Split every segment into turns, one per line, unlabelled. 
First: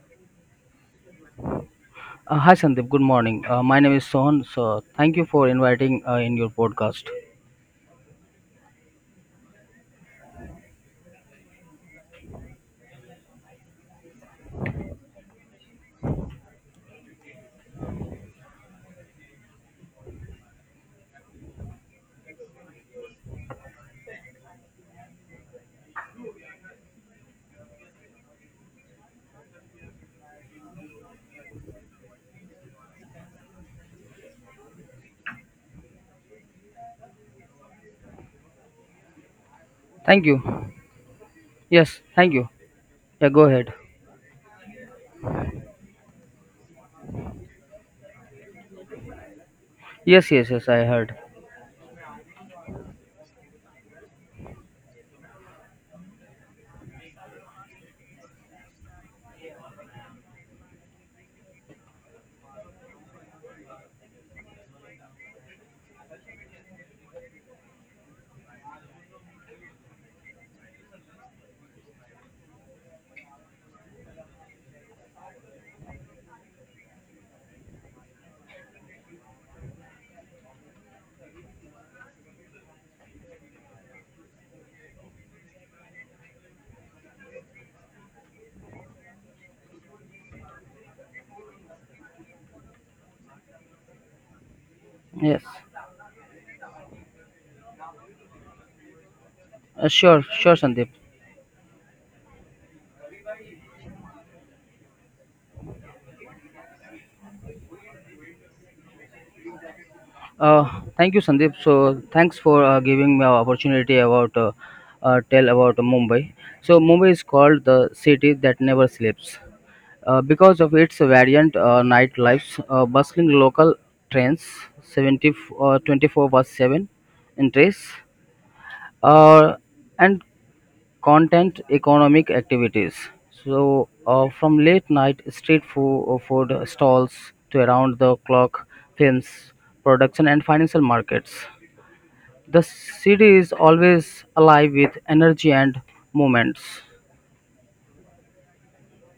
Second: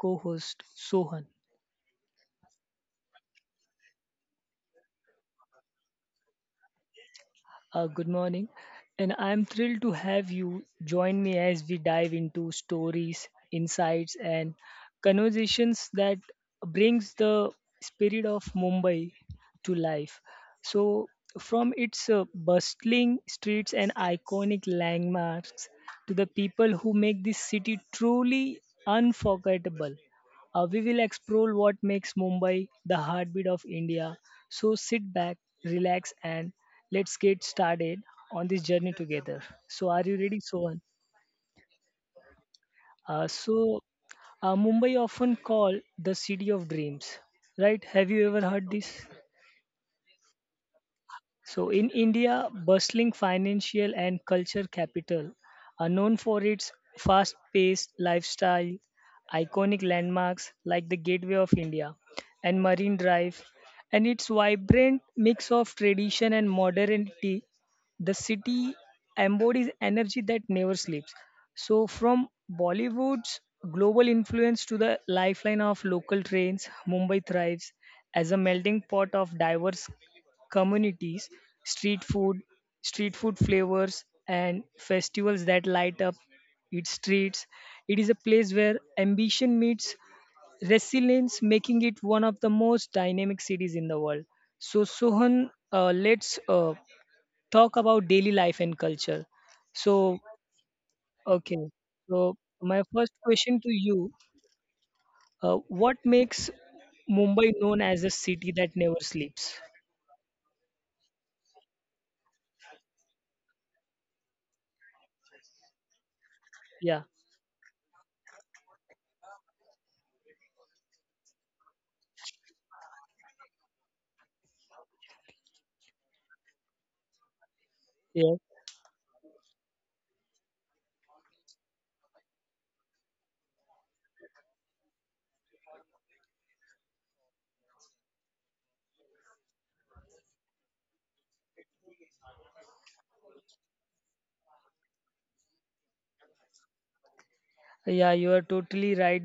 co host Sohan.
Hi Sandeep, good morning. My name is Sohan. So thank you for inviting in your podcast.
Good morning, and I'm thrilled to have you join me as we dive into stories, insights, and conversations that brings the spirit of Mumbai to life. So, from its bustling streets and iconic landmarks to the people who make this city truly unforgettable. We will explore what makes Mumbai the heartbeat of India. So sit back, relax, and let's get started on this journey together. So, are you
Thank
ready,
you.
Sohan?
Yes, thank you.
Uh,
Yeah, go ahead.
so, Mumbai often called the city of dreams, right? Have you ever heard this?
Yes, yes, yes. I heard.
So, in India, bustling financial and culture capital are known for its fast paced lifestyle, iconic landmarks like the Gateway of India and Marine Drive, and its vibrant mix of tradition and modernity. The city embodies energy that never sleeps. So, from Bollywood's global influence to the lifeline of local trains, Mumbai thrives as a melting pot of diverse communities, street food, street food flavors, and festivals that light up its streets. It is a place where ambition meets resilience, making it one of the most dynamic cities in the world. So,
Yes.
Sohan, let's talk about daily life and culture. So,
Sure, sure, Sandeep.
okay. So, my first question to you what makes Mumbai known as a city that never sleeps?
Thank you, Sandeep. So thanks for giving me an opportunity about tell about Mumbai. So
Yeah.
Mumbai is called the city that never sleeps because of its variant nightlife, bustling local trains, 70, 24 bus 7 in trace
Yeah.
uh, and content economic activities. So, from late night street food stalls to around the clock films, production, and financial markets, the city is always alive with energy and movements.
Yeah, you are totally right.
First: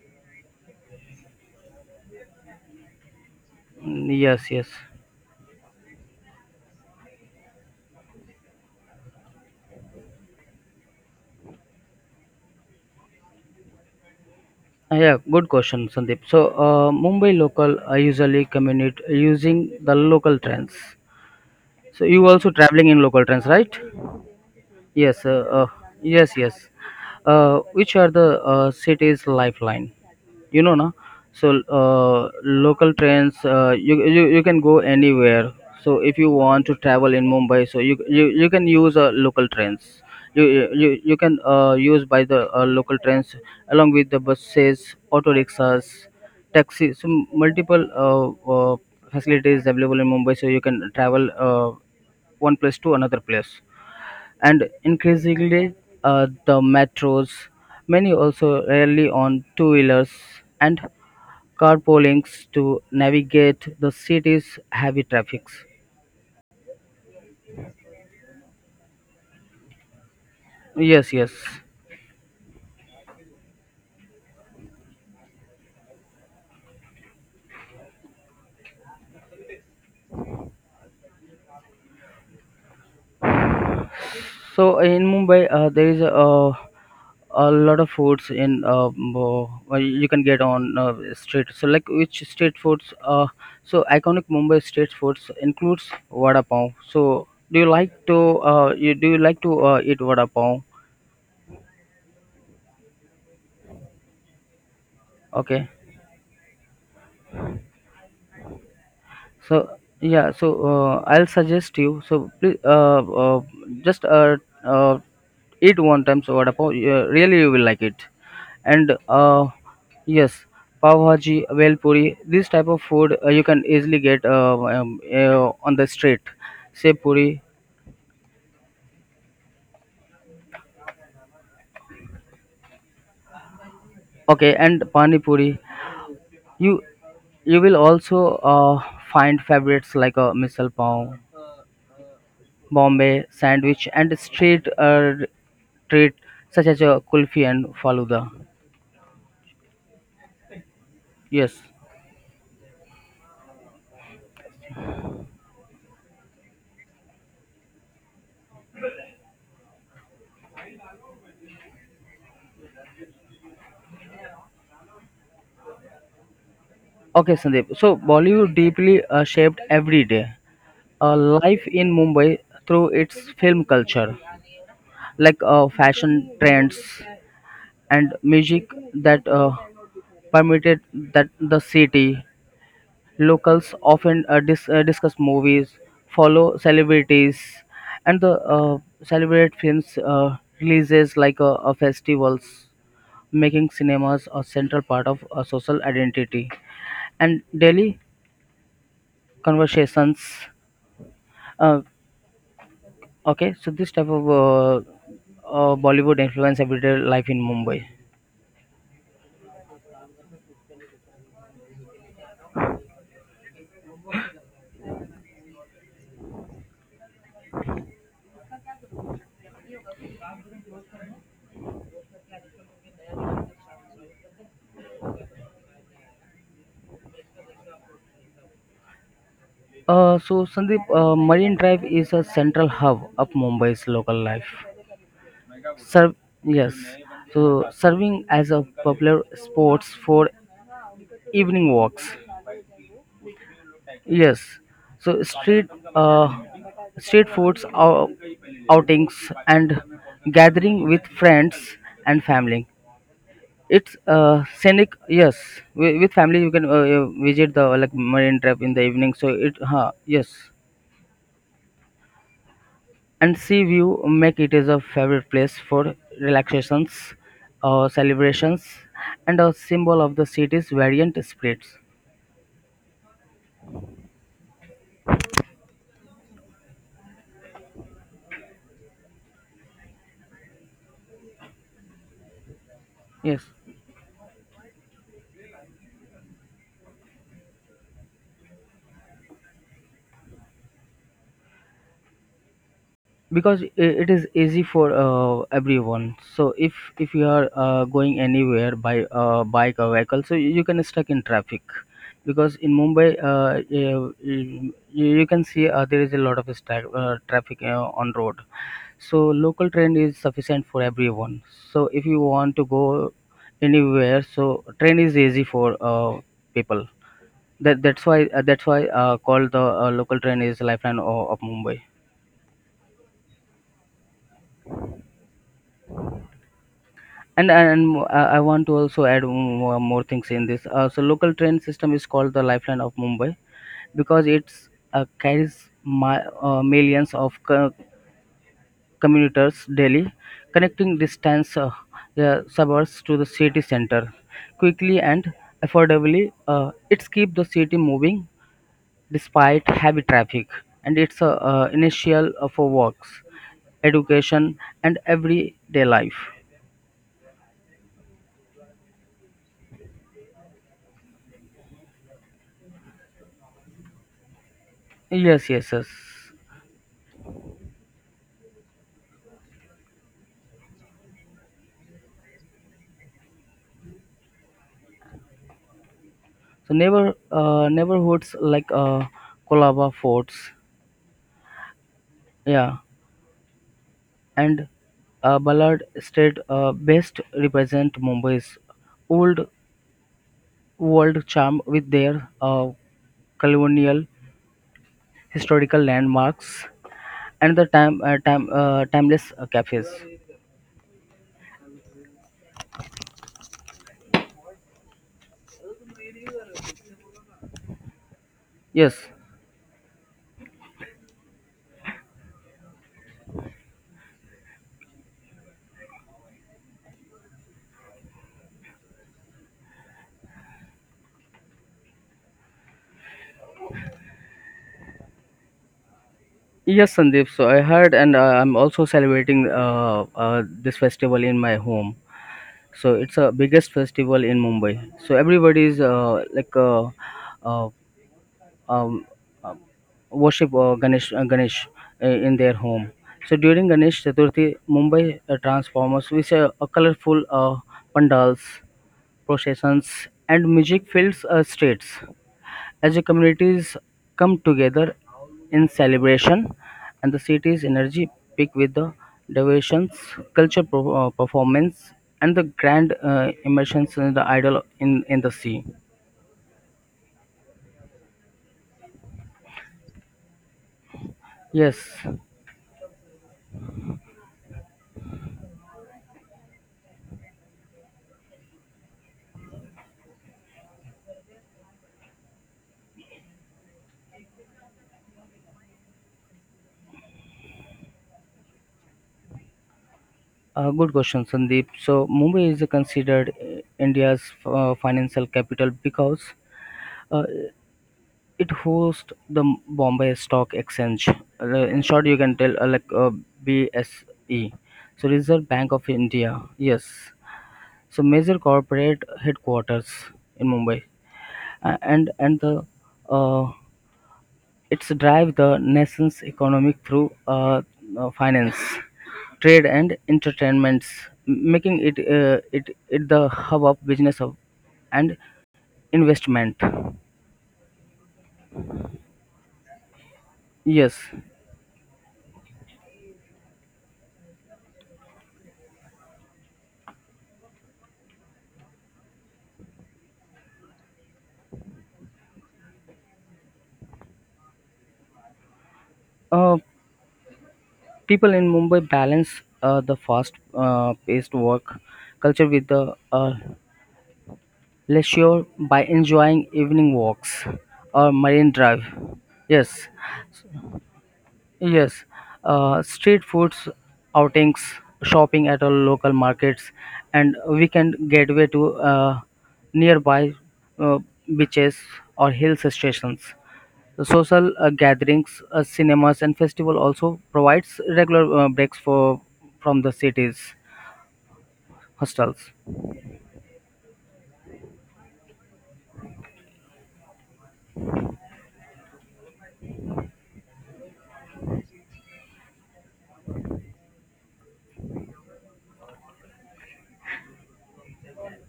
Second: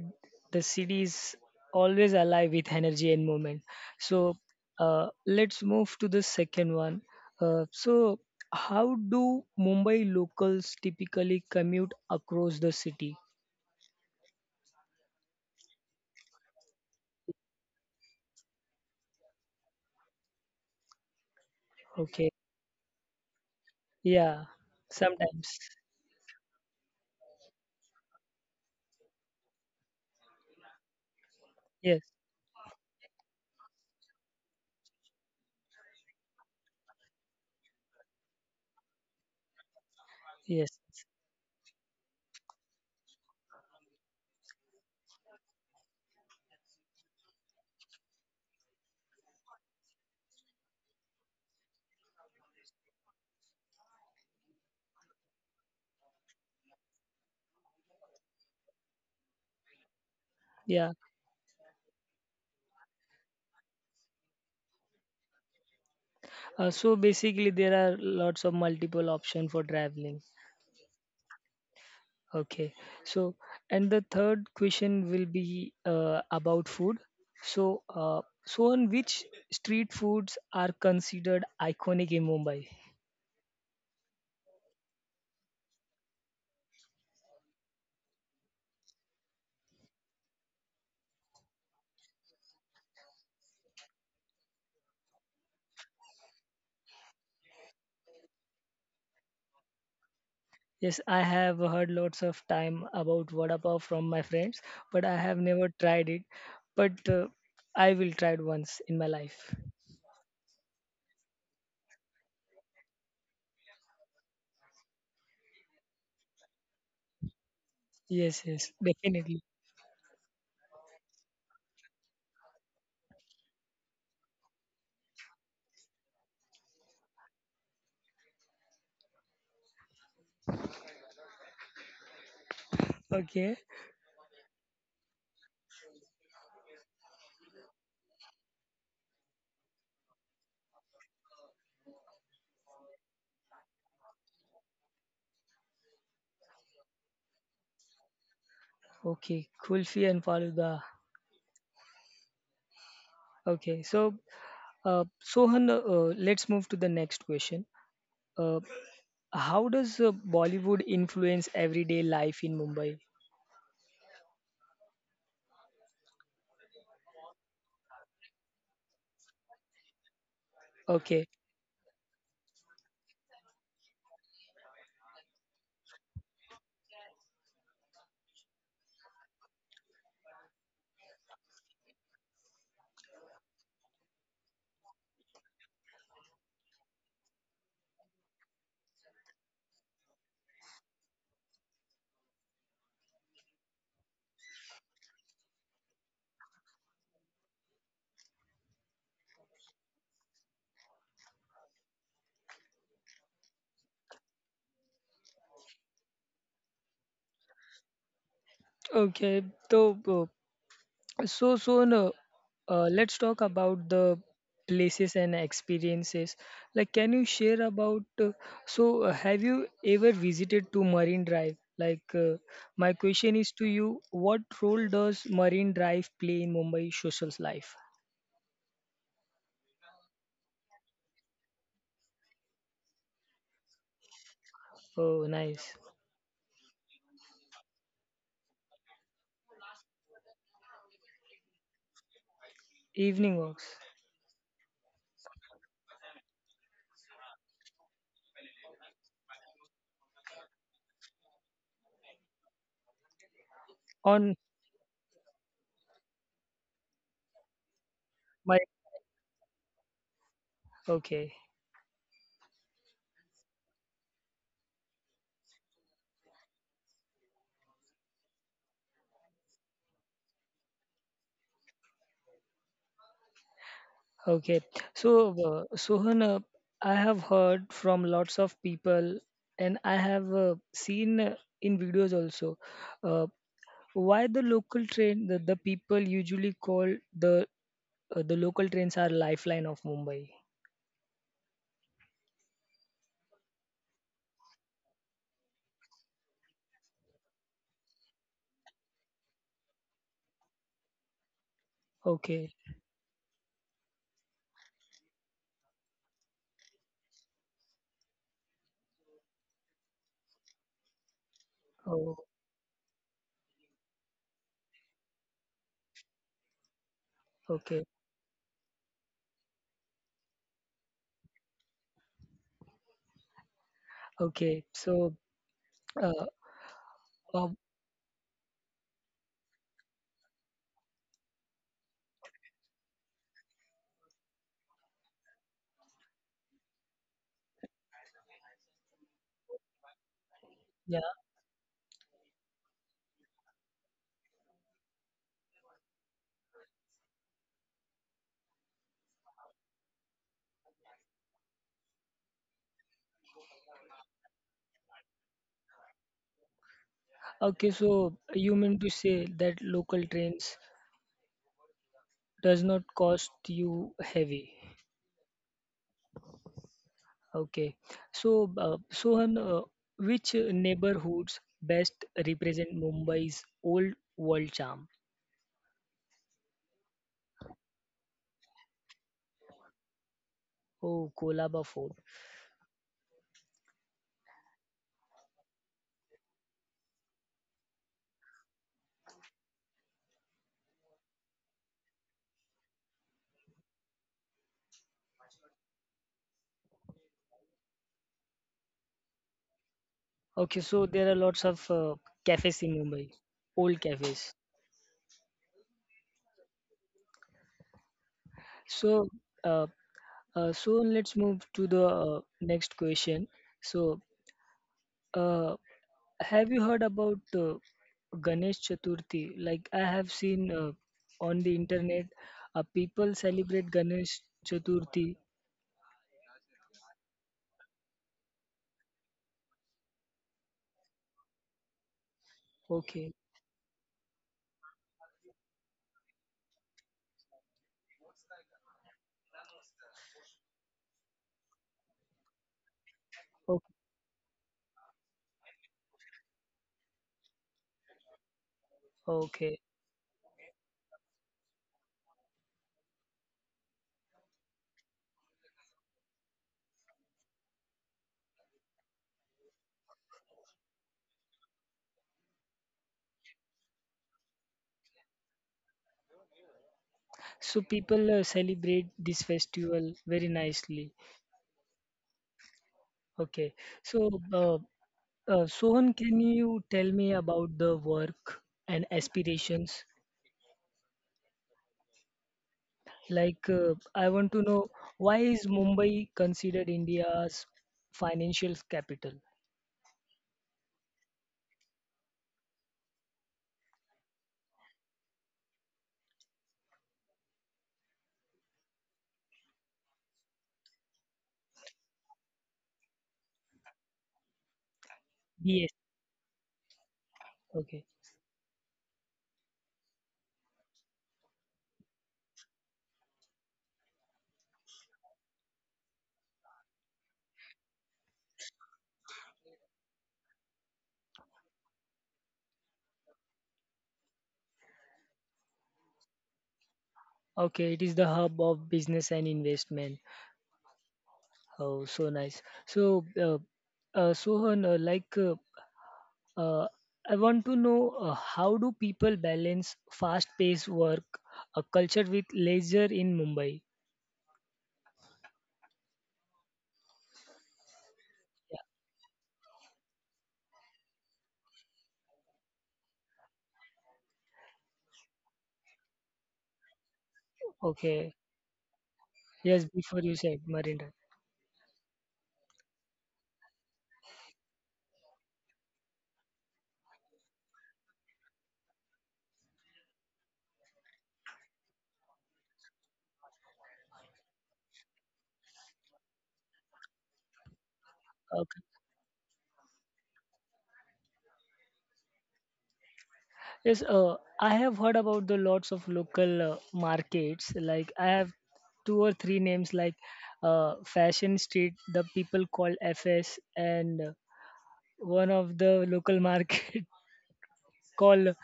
The city is always alive with energy and movement.
Mm,
So
yes, yes.
let's move to the second one. Uh, so, how do Mumbai locals typically commute across the city?
Yeah, good question, Sandeep. So, Mumbai local usually commute using the local trains. So, you
Okay,
also traveling in local trains, right?
yeah,
Yes,
sometimes.
yes, yes. Which are the city's lifeline? You know, na. So
Yes,
local trains, you can go anywhere. So if you want to travel in Mumbai, so you can use local trains. You
yes,
you, you
yes.
you can use by the local trains along with the buses, auto rickshaws, taxis. So multiple facilities available in Mumbai, so you can travel one place to another place and increasingly the metros. Many also rely on two-wheelers and
Yeah.
carpoolings to navigate the city's heavy traffic.
So basically, there are lots of multiple options for traveling.
Yes, yes.
Okay. So, and the third question will be about food. So, so on which street foods are considered iconic in Mumbai?
So in Mumbai, there is a lot of foods in well, you can get on street. So like which street foods? So iconic Mumbai street foods includes vada pav. So do you like to you do you like to eat vada pav?
Yes, I have heard lots of time about vada pav from my friends, but I have
Okay.
never tried it. But I will try it once in my life.
So yeah, so I'll suggest you. So please, uh, just uh, eat one time. So what about really you will like it.
Yes, yes,
And
definitely.
yes, pav bhaji, vel puri. This type of food you can easily get on the street. Say puri,
Okay,
okay, and pani puri. You you will also find favorites like misal pav, Bombay sandwich and street treat such as a kulfi and faluda.
okay. Kulfi and faluda.
Yes.
Okay, so Sohan, let's move to the next question. Uh, How does Bollywood influence everyday life in Mumbai?
Okay, Sandeep. So Bollywood deeply shaped every day
Okay,
life in Mumbai through its film culture, like fashion trends and music that permeated that the city. Locals often discuss movies, follow celebrities, and the celebrate films releases like festivals, making cinemas a central part of social identity and daily conversations. Uh, okay, so this type of Bollywood influence everyday life in Mumbai.
okay. So, uh, so soon, uh, let's talk about the places and experiences. Like, can you share about? Have you ever visited to Marine Drive? My question is to you: what role does Marine Drive play in Mumbai social's life?
So Sandeep, Marine Drive is a central hub of Mumbai's local life.
Oh, nice.
Serve Yes, so serving as a popular sports for evening walks.
Evening walks
Yes, so uh, street foods, outings, and gathering with friends and family. It's
on
scenic. Yes, with family you can visit the like marine
my
trap in the evening. So it, huh, yes.
okay.
And sea view make it is a favorite place for relaxations, celebrations and a symbol of the city's variant spirits.
Okay, so Sohan, I have heard from lots of people, and I have seen in videos also uh,
Yes,
why the local train, the people usually call the the local trains are lifeline of Mumbai.
because it is easy for everyone. So if you are going anywhere by bike or vehicle so you can stuck in traffic, because
Okay,
in Mumbai, you can see there is a lot of stack, traffic on road. So local train is sufficient for everyone. So if you
oh,
want to go anywhere so train is easy for people. that
okay,
that's why uh, that's why uh, called the local train is lifeline of Mumbai.
okay. So, uh,
and
uh,
and mo- uh, I want to also add more things in this. So local train system is called the lifeline of Mumbai because it's carries my millions of commuters daily, connecting
yeah,
distance the suburbs to the city center quickly and affordably. It's keep the city moving despite heavy traffic, and it's initial for works, education and everyday life.
okay. So you mean to say that local trains does not cost you heavy?
Yes, yes, yes.
Okay. So, Sohan, which neighborhoods best represent Mumbai's old world charm?
So neighborhoods like Colaba Forts,
Oh, Kolaba Fort.
yeah, and Ballard State best represent Mumbai's old world charm with their colonial historical landmarks and the timeless cafes.
Okay, so there are lots of cafes in Mumbai, old cafes.
Yes.
So, uh, so let's move to the next question. So, uh, have you heard about Ganesh Chaturthi? Like I have seen on the internet, people celebrate Ganesh Chaturthi.
Yes, Sandeep. So I heard, and I'm also celebrating this festival in my home. So
Okay.
it's a biggest festival in Mumbai. So everybody is uh, um, um, worship Ganesh in their home. So during Ganesh Chaturthi, Mumbai transformers with a colorful pandals,
Okay,
processions, and music fills streets as the communities come together in celebration, and the city's energy peak with the devotions, performance, and the grand immersions in the idol in the sea.
so people celebrate this festival very nicely.
Yes.
Okay, so Sohan, can you tell me about the work and aspirations? I want to know why is Mumbai considered India's financial capital?
Good question, Sandeep. So, Mumbai is considered India's financial capital because uh, it hosts the Bombay Stock Exchange. In short, you can tell BSE. So, Reserve
Yes.
Bank of India. Yes.
Okay.
So, major corporate headquarters in Mumbai, and the uh, it's drive the nation's economic through finance, trade, and entertainments, making it the hub of business and investment.
Okay, it is the hub of business and investment.
Yes,
Oh, so nice. So, Sohan, Uh, I want to know how do people balance fast-paced work, a culture with leisure in Mumbai?
uh, people in Mumbai balance the fast-paced work culture with the leisure by enjoying evening walks or
Okay.
marine drive.
Yes,
Yes,
before you said Marine Drive.
yes, street foods, outings, shopping at all local markets, and weekend gateway to nearby uh, beaches or hill stations. The social gatherings, cinemas, and festival also provides regular
Okay.
breaks for from the city's hostels.
Yes, I have heard about the lots of local markets. Like I have two or three names like Fashion Street, the people call FS, and one of the local market called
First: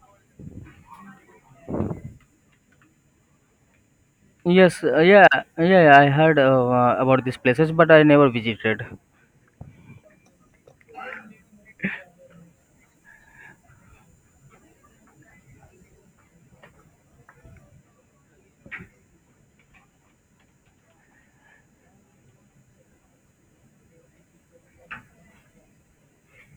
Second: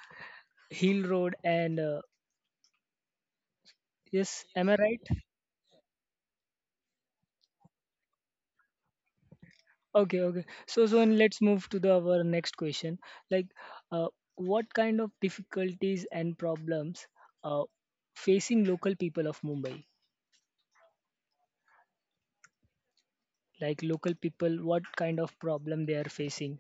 Hill Road. And yes, am I
Yes,
right?
yeah, I heard about these places, but I never visited.
Okay, okay. So and let's move to the our next question. Like, uh, what kind of difficulties and problems uh, facing local people of Mumbai? Like local people, what kind of problem they are facing?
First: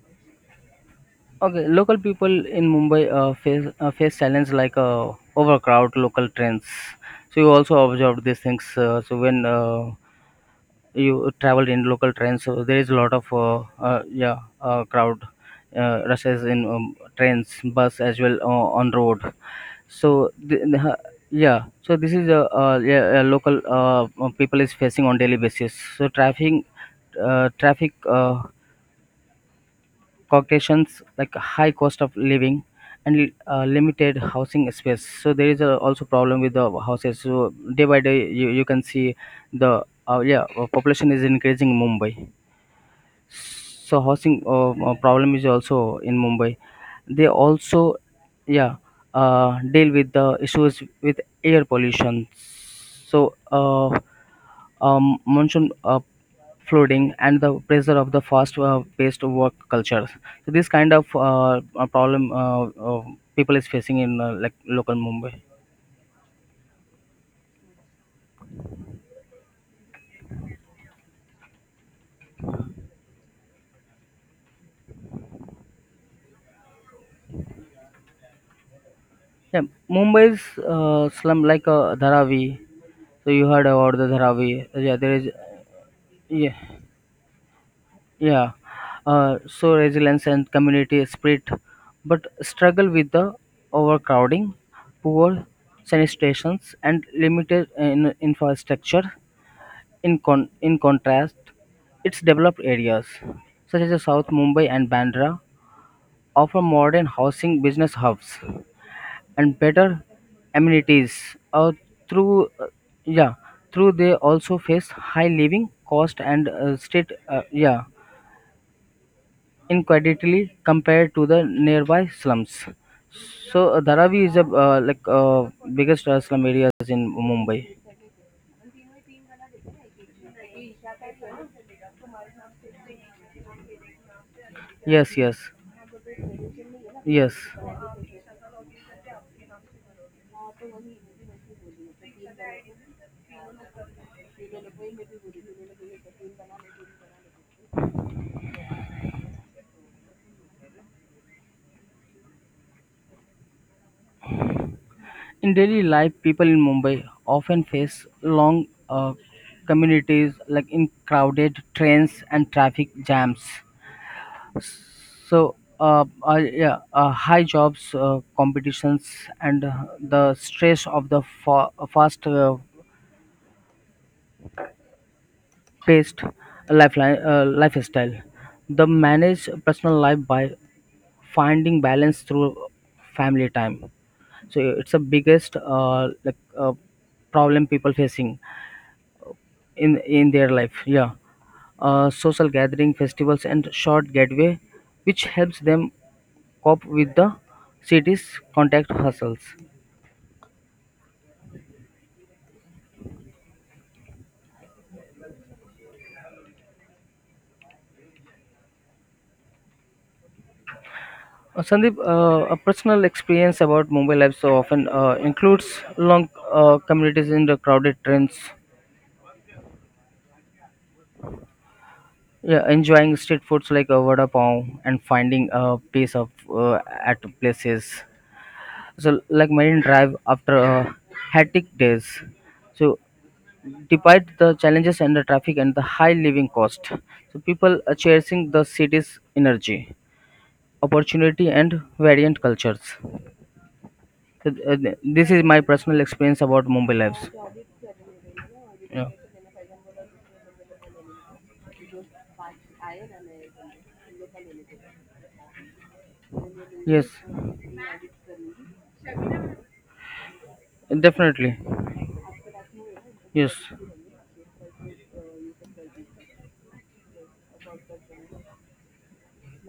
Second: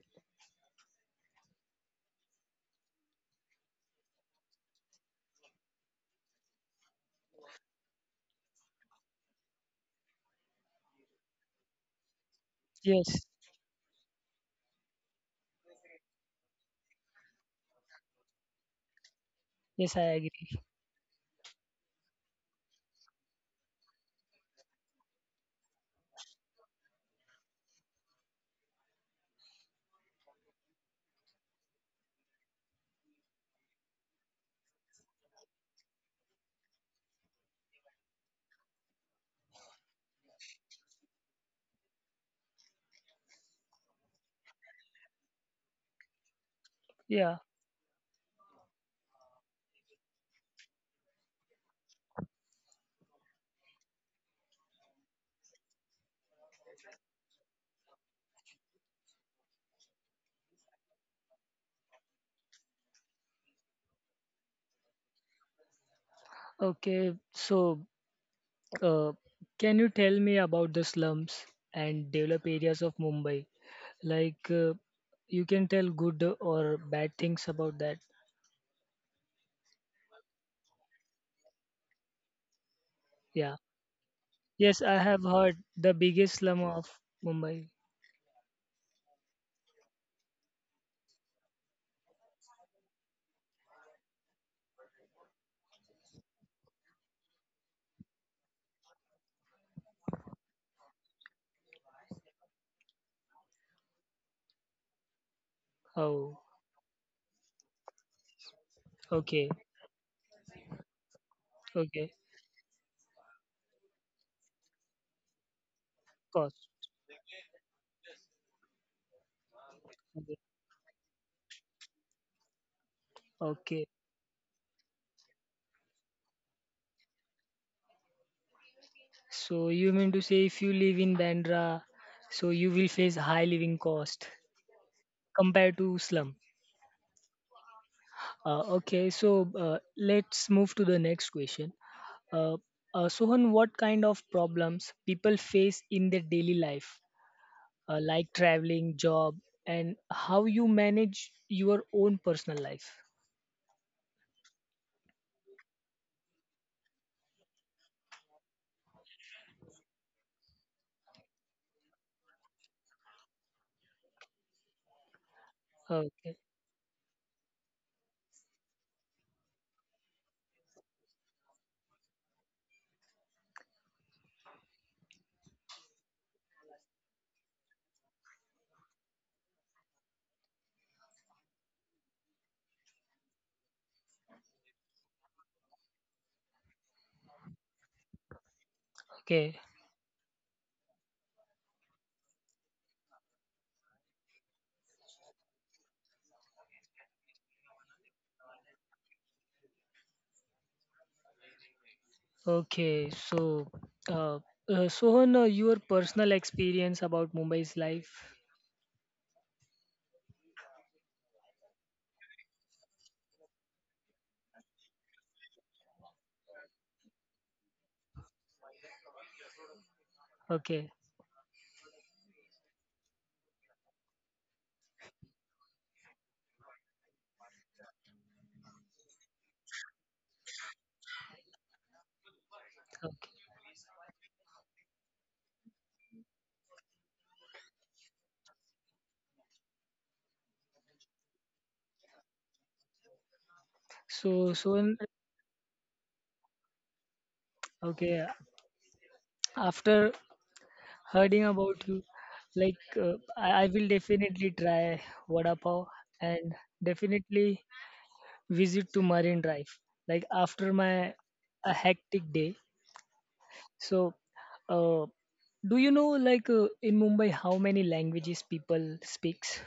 Okay, local people in Mumbai face challenge like overcrowd, local trains. So you also observed these things. So when you traveled in local trains, so there is a lot
Yes,
of crowd rushes in trains, bus as well on road.
yes, I
So
agree.
th- uh, yeah, so this is a local people is facing on daily basis. So traffic, traffic. Caucasians like high cost of living and limited housing space. So there is also problem with the houses. So day by day, you can see the population is increasing in Mumbai. So housing problem is also in Mumbai. They
Yeah.
also yeah deal with the issues with air pollution. So monsoon flooding and the pressure of the fast paced work culture. So this kind of a problem uh, people is facing in like local Mumbai.
Okay. So, uh, can you tell me about the slums and developed areas of Mumbai? Like, uh, you can tell good or bad things about that.
Yeah, Mumbai's slum like Dharavi. So you
Yeah.
heard about the Dharavi.
Yes, I
Yeah, there
have
is
heard the biggest slum
yeah,
of Mumbai.
yeah, uh, so resilience and community spirit, but struggle with the overcrowding, poor sanitation and limited in infrastructure. In, in contrast, its developed areas, such as South Mumbai and Bandra,
Oh,
offer modern housing business hubs
okay,
and better amenities.
okay,
Through uh, yeah, Through they also face high living cost and
cost.
state yeah incredibly compared to the nearby slums. So
Okay,
Dharavi is a like biggest slum areas in Mumbai.
so you mean to say if you live in Bandra, so you will face high living cost
Yes, yes,
compared to slum.
yes.
Okay, so let's move to the next question. Uh, Sohan, what kind of problems people face in their daily life, like traveling, job, and how you manage your own personal life?
In daily life, people in Mumbai often face long communities like in crowded trains and traffic jams. So,
Okay,
high jobs, competitions, and the stress of the fast paced lifestyle. They manage personal life by finding balance through family time. So, it's the biggest problem people facing
okay.
in their life. Yeah, social gathering festivals and short getaway which helps them cope with the city's contact hustles.
Okay, so uh, Sohan, your personal experience about Mumbai's life.
Sandeep, a personal experience about Mumbai life so often includes long communities in the crowded trains,
Okay,
yeah, enjoying street foods like vada pav and finding a place of at places. So like Marine Drive after hectic days. So
okay.
despite the challenges and the traffic and the high living cost, so people are chasing the city's energy, opportunity and variant cultures. So,
So Sohan,
this is my personal experience about Mumbai lives,
okay.
yeah.
After hearing about you, I will definitely try vada pav and
Yes,
definitely visit to Marine Drive. Like after my
definitely.
a hectic day.
Yes,
So, uh, do you know like in Mumbai how many languages people speaks?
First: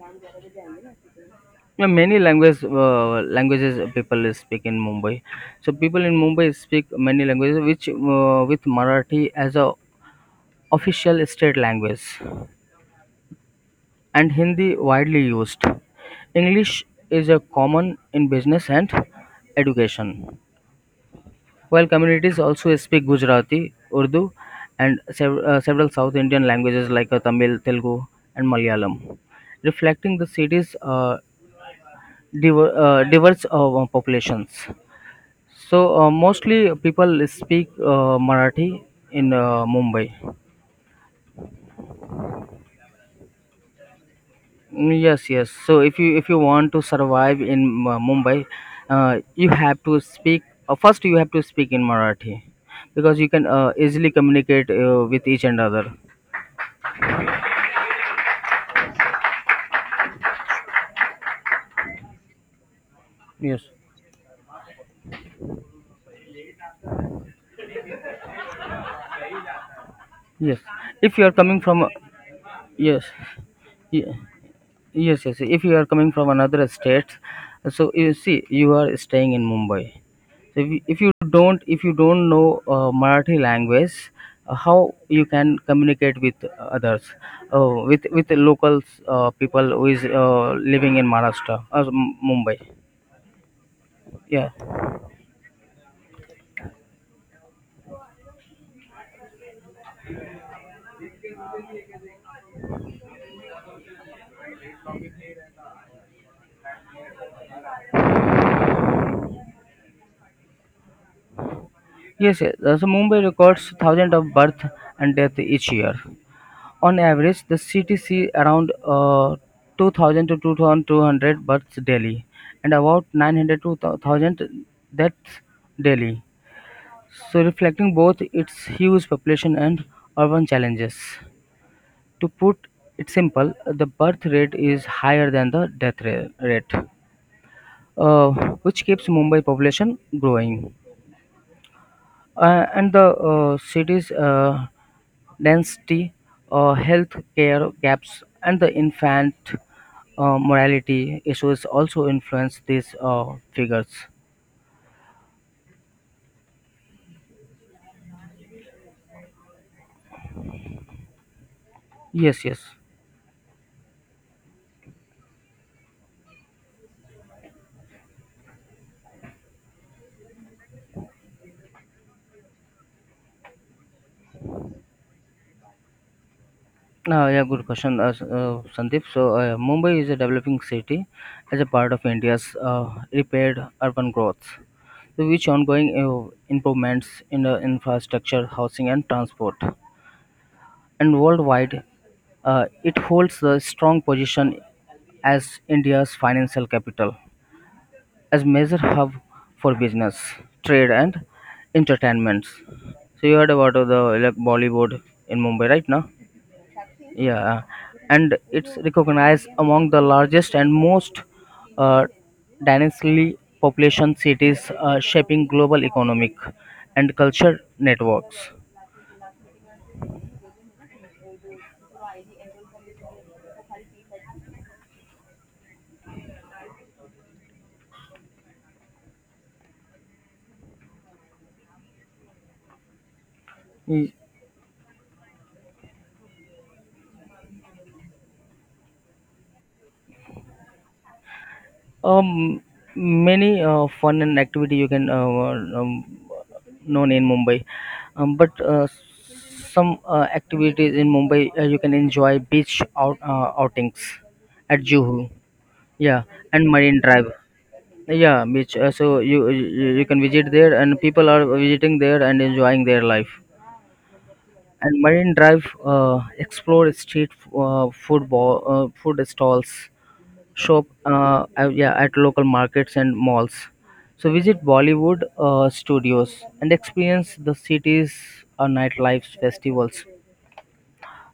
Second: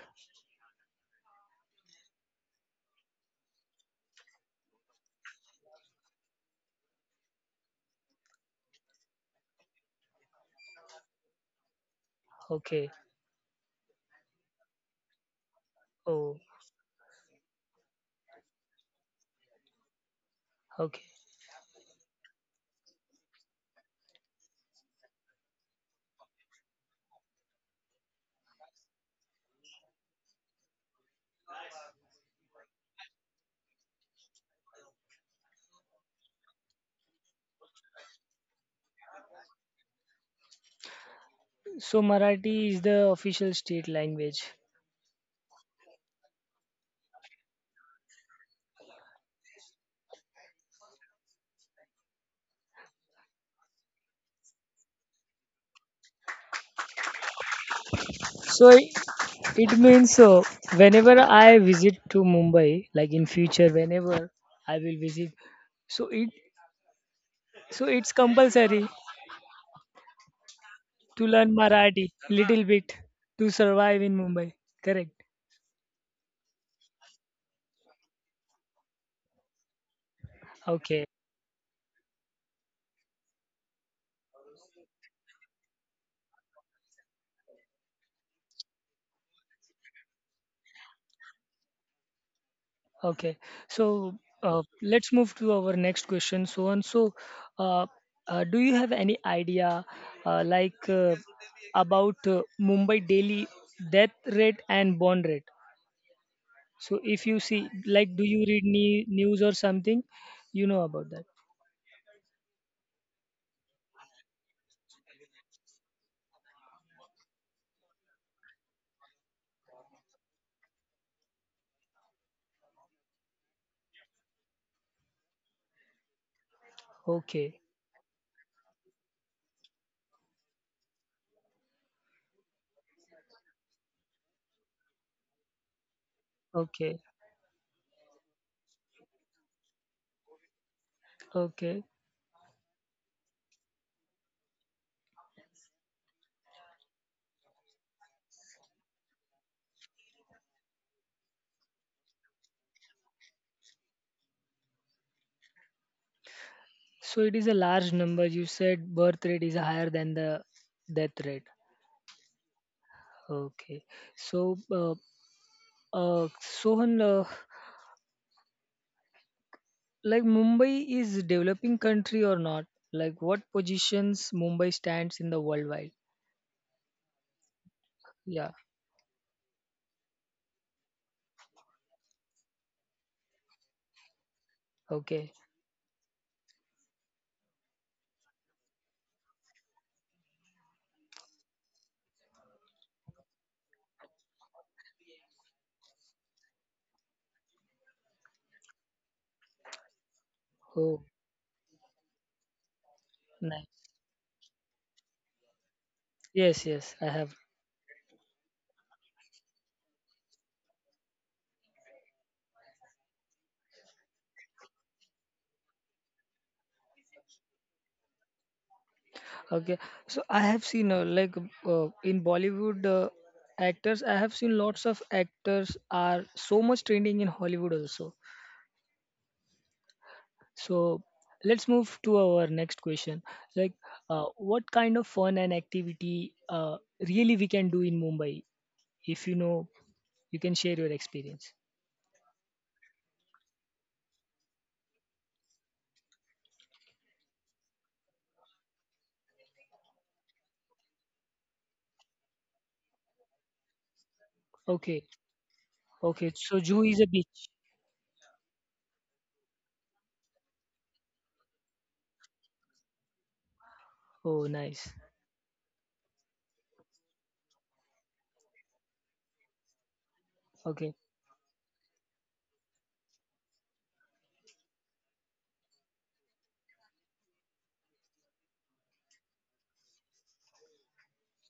yeah, many languages people speak in Mumbai. So people in Mumbai speak many languages, which with Marathi as a official state language
Okay.
and Hindi widely used.
Oh.
English is a common in business and education,
Okay.
while communities also speak Gujarati, Urdu, and several South Indian languages like Tamil, Telugu, and Malayalam, reflecting the city's diverse populations. So, mostly people speak Marathi in Mumbai.
So Marathi is the official state language.
Mm, yes, yes. So if you want to survive in Mumbai, you have to speak. First, you have to speak in Marathi because you can easily communicate with each and other.
So it means whenever I visit to Mumbai, like in
Yes,
future, whenever I will visit, so it so it's compulsory
yes. If
to
you are
learn
coming from
Marathi little bit
yes,
to survive in
ye-
Mumbai. Correct.
yes, yes. If you are coming from another state, so you see you are staying in Mumbai. So if
Okay.
you don't know Marathi language, how you can communicate with others, with the locals people who is living in Maharashtra or Mumbai?
Okay, so
Yeah,
let's move to our next question. Uh, do you have any idea, uh, like uh, about Mumbai daily death rate and bond rate? So if you see, like, do you read ne news or something? You know about that.
yes, yes. So Mumbai records thousands of birth and death each year. On average, the city sees around 2,000 to 2,200 births daily, and about 900 to 1,000 deaths daily. So
Okay,
reflecting both its huge population and urban challenges. To put it simple, the birth rate is higher than the rate,
okay,
uh, which keeps Mumbai population growing.
okay.
And the city's density, health care gaps, and the infant morality issues also influence these figures.
So it is a large number. You said birth rate is higher than the death rate.
Yes, yes.
Okay. So, Sohan, like, Mumbai is developing country or not? Like what positions Mumbai stands in the worldwide?
Yeah, good question,
Yeah.
Sandeep. Mumbai is a developing city as a part of India's repaired urban growth, so
Okay.
which ongoing improvements in infrastructure, housing, and transport. And worldwide, it holds a strong position as India's financial capital, as major hub for business, trade,
Oh,
and entertainments. So, you heard about
nice.
the like, Bollywood in Mumbai, right now?
Yes, yes, I have.
Yeah, and it's recognized among the largest and most uh, densely population cities, shaping global economic and culture networks.
Okay. So I have seen like in Bollywood actors, I have seen lots of actors are so much trending in Hollywood also. So let's move to our next question. Like
Y-
uh, what kind of fun and activity really we can do in Mumbai? If you know, you can share your experience.
Um, many fun and activity you can known in Mumbai, but some activities in Mumbai you can enjoy beach outings at
Okay,
Juhu, yeah,
okay. So
and
Juhu is
Marine
a
Drive.
beach.
Yeah, which so you you you can visit there, and people are visiting there and enjoying their life.
Oh, nice.
And Marine Drive explore street food stalls, shop
Okay,
yeah at local markets and malls. So visit Bollywood studios and experience the city's nightlife festivals.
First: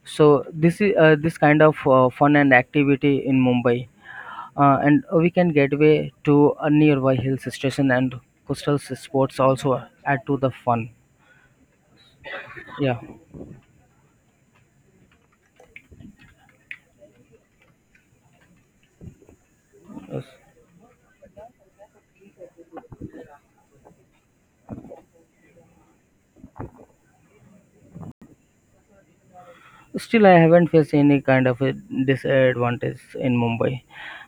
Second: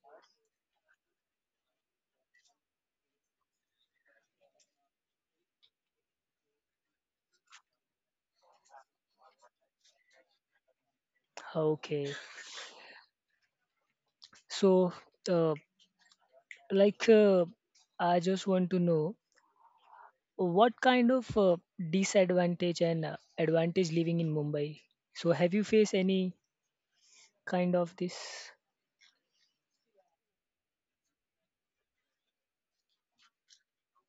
So this is this kind of fun and activity in Mumbai. And we can get way to a nearby hill station and coastal sports also add to the fun.
okay.
Yeah.
So, uh, like, uh, I just want to know what kind of disadvantage and advantage living in Mumbai. So, have you faced any kind of this?
Still, I haven't faced any kind of a disadvantage in Mumbai.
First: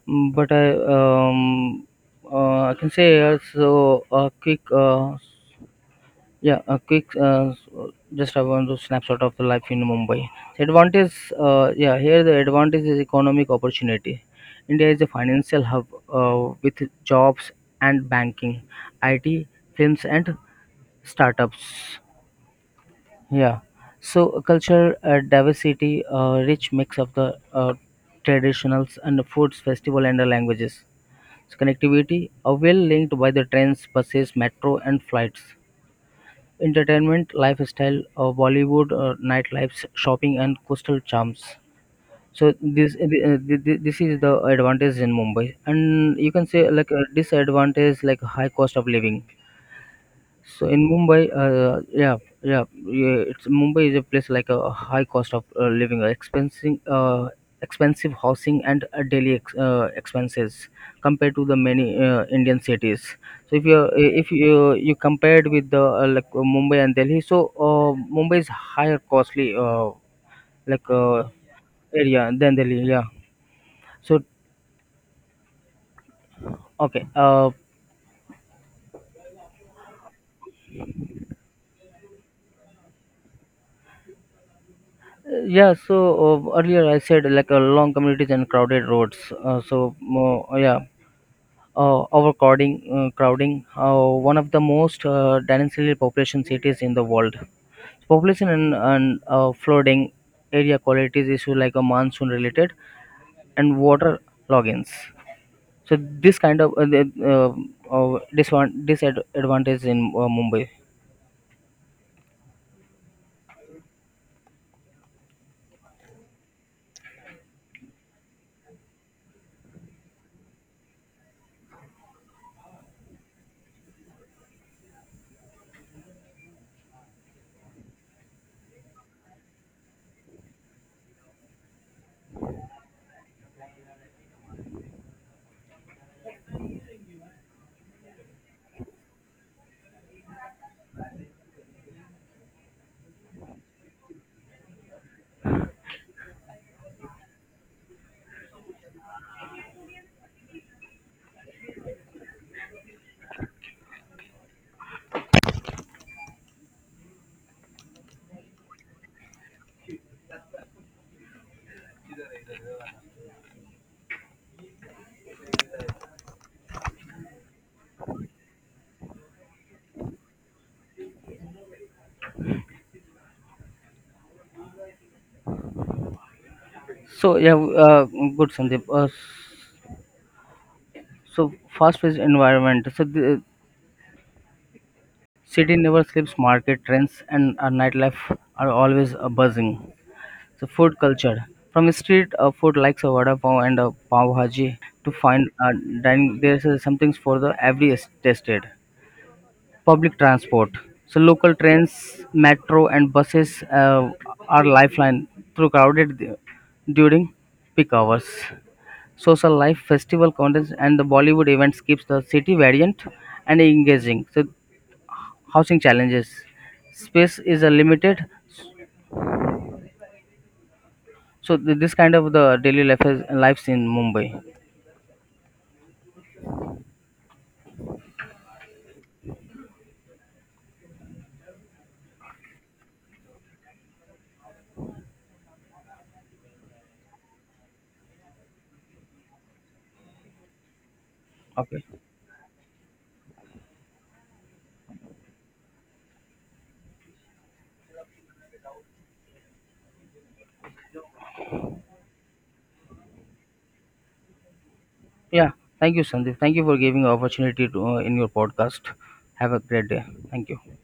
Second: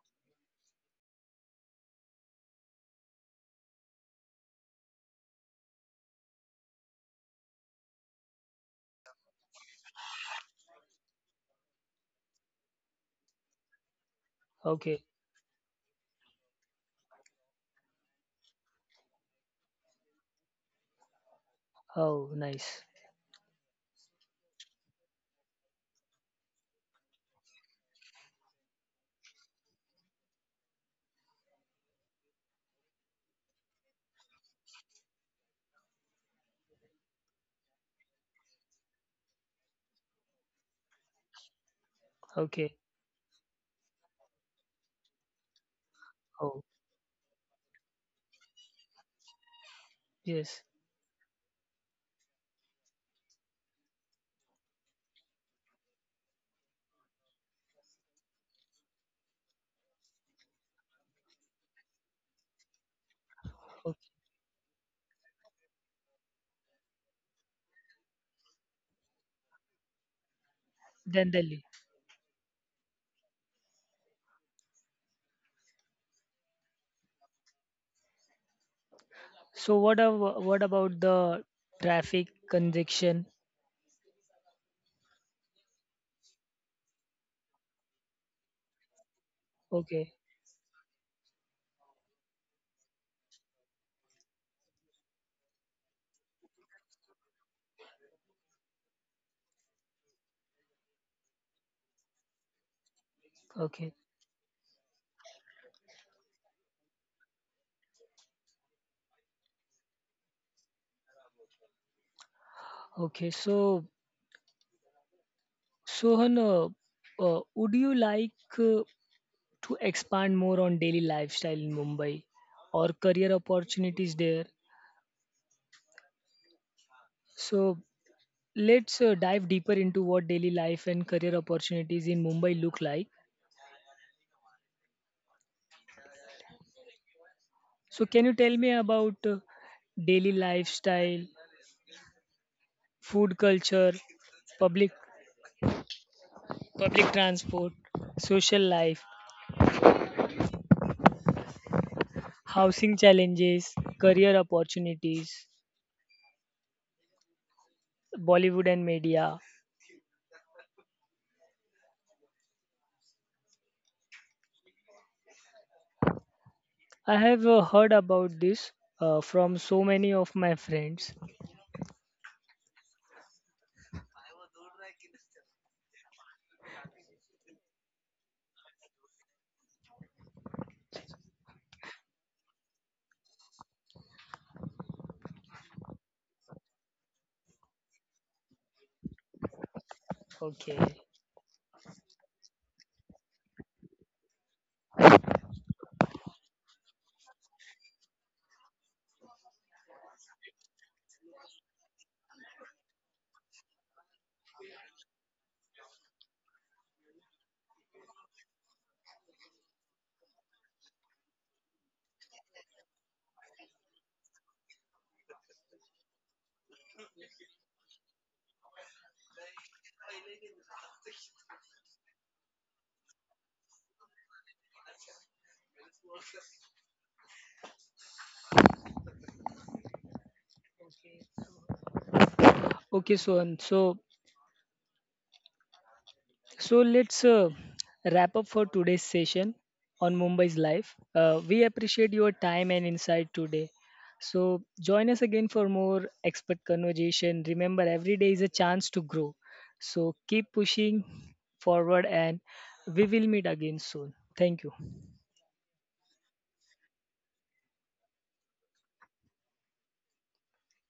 But I can say also a quick, just I want to snapshot of the life in Mumbai. Advantage, here the advantage is economic opportunity. India is
Okay.
a financial hub with jobs and banking, IT, films, and startups.
Oh, nice.
Yeah, so culture diversity, rich mix of the traditionals and the foods, festival, and the languages. So connectivity are well linked by the trains, buses, metro, and flights entertainment, lifestyle, Bollywood, nightlifes, shopping, and coastal charms. So
Okay.
this is the advantage in Mumbai, and you can
Oh,
say like a disadvantage like high cost of living.
yes.
So in Mumbai, yeah, it's Mumbai is a place like a high cost of living, expensive housing and daily expenses compared to the many Indian cities. So
Okay.
if you you compared with the Mumbai and Delhi, so Mumbai is higher costly like uh,
Then Delhi.
area than Delhi. Yeah. So okay.
So, what about the traffic congestion?
Yeah. So earlier I said like long communities and crowded roads. Uh, so
Okay.
uh, yeah overcrowding crowding one of the most densely population cities in the world population and flooding area qualities issue like a monsoon related and
Okay.
water logins so this kind of disadvantage in mumbai
Okay. So Sohan, would you like uh, to expand more on daily lifestyle in Mumbai or career opportunities there? So let's dive deeper into what daily life and career opportunities in Mumbai look like. So can you tell me about daily lifestyle, food culture, public public transport, social life, housing challenges, career opportunities, Bollywood and media, I have heard about this from so many of my friends.
so yeah good sandeep so fast paced environment so the city never sleeps market trends and nightlife are always buzzing. So
Okay.
food culture from street food likes a vada pav and a pav bhaji to find dining. There's something for the every is tasted. Public transport. So local trains, metro, and buses are lifeline through during peak hours. Social life, festival contests, and the Bollywood events keeps the city variant and engaging. So housing challenges. Space is limited. So this kind of the daily life is, lives in Mumbai.
Okay, so and so so let's wrap up for today's session on Mumbai's life. We
Okay.
appreciate your time and insight today. So join us again for more expert conversation. Remember, every day is a chance to grow. So keep pushing forward, and we will meet again soon. Thank you.
Yeah. Thank you, Sandeep. Thank you for giving the opportunity to in your podcast. Have a great day. Thank you.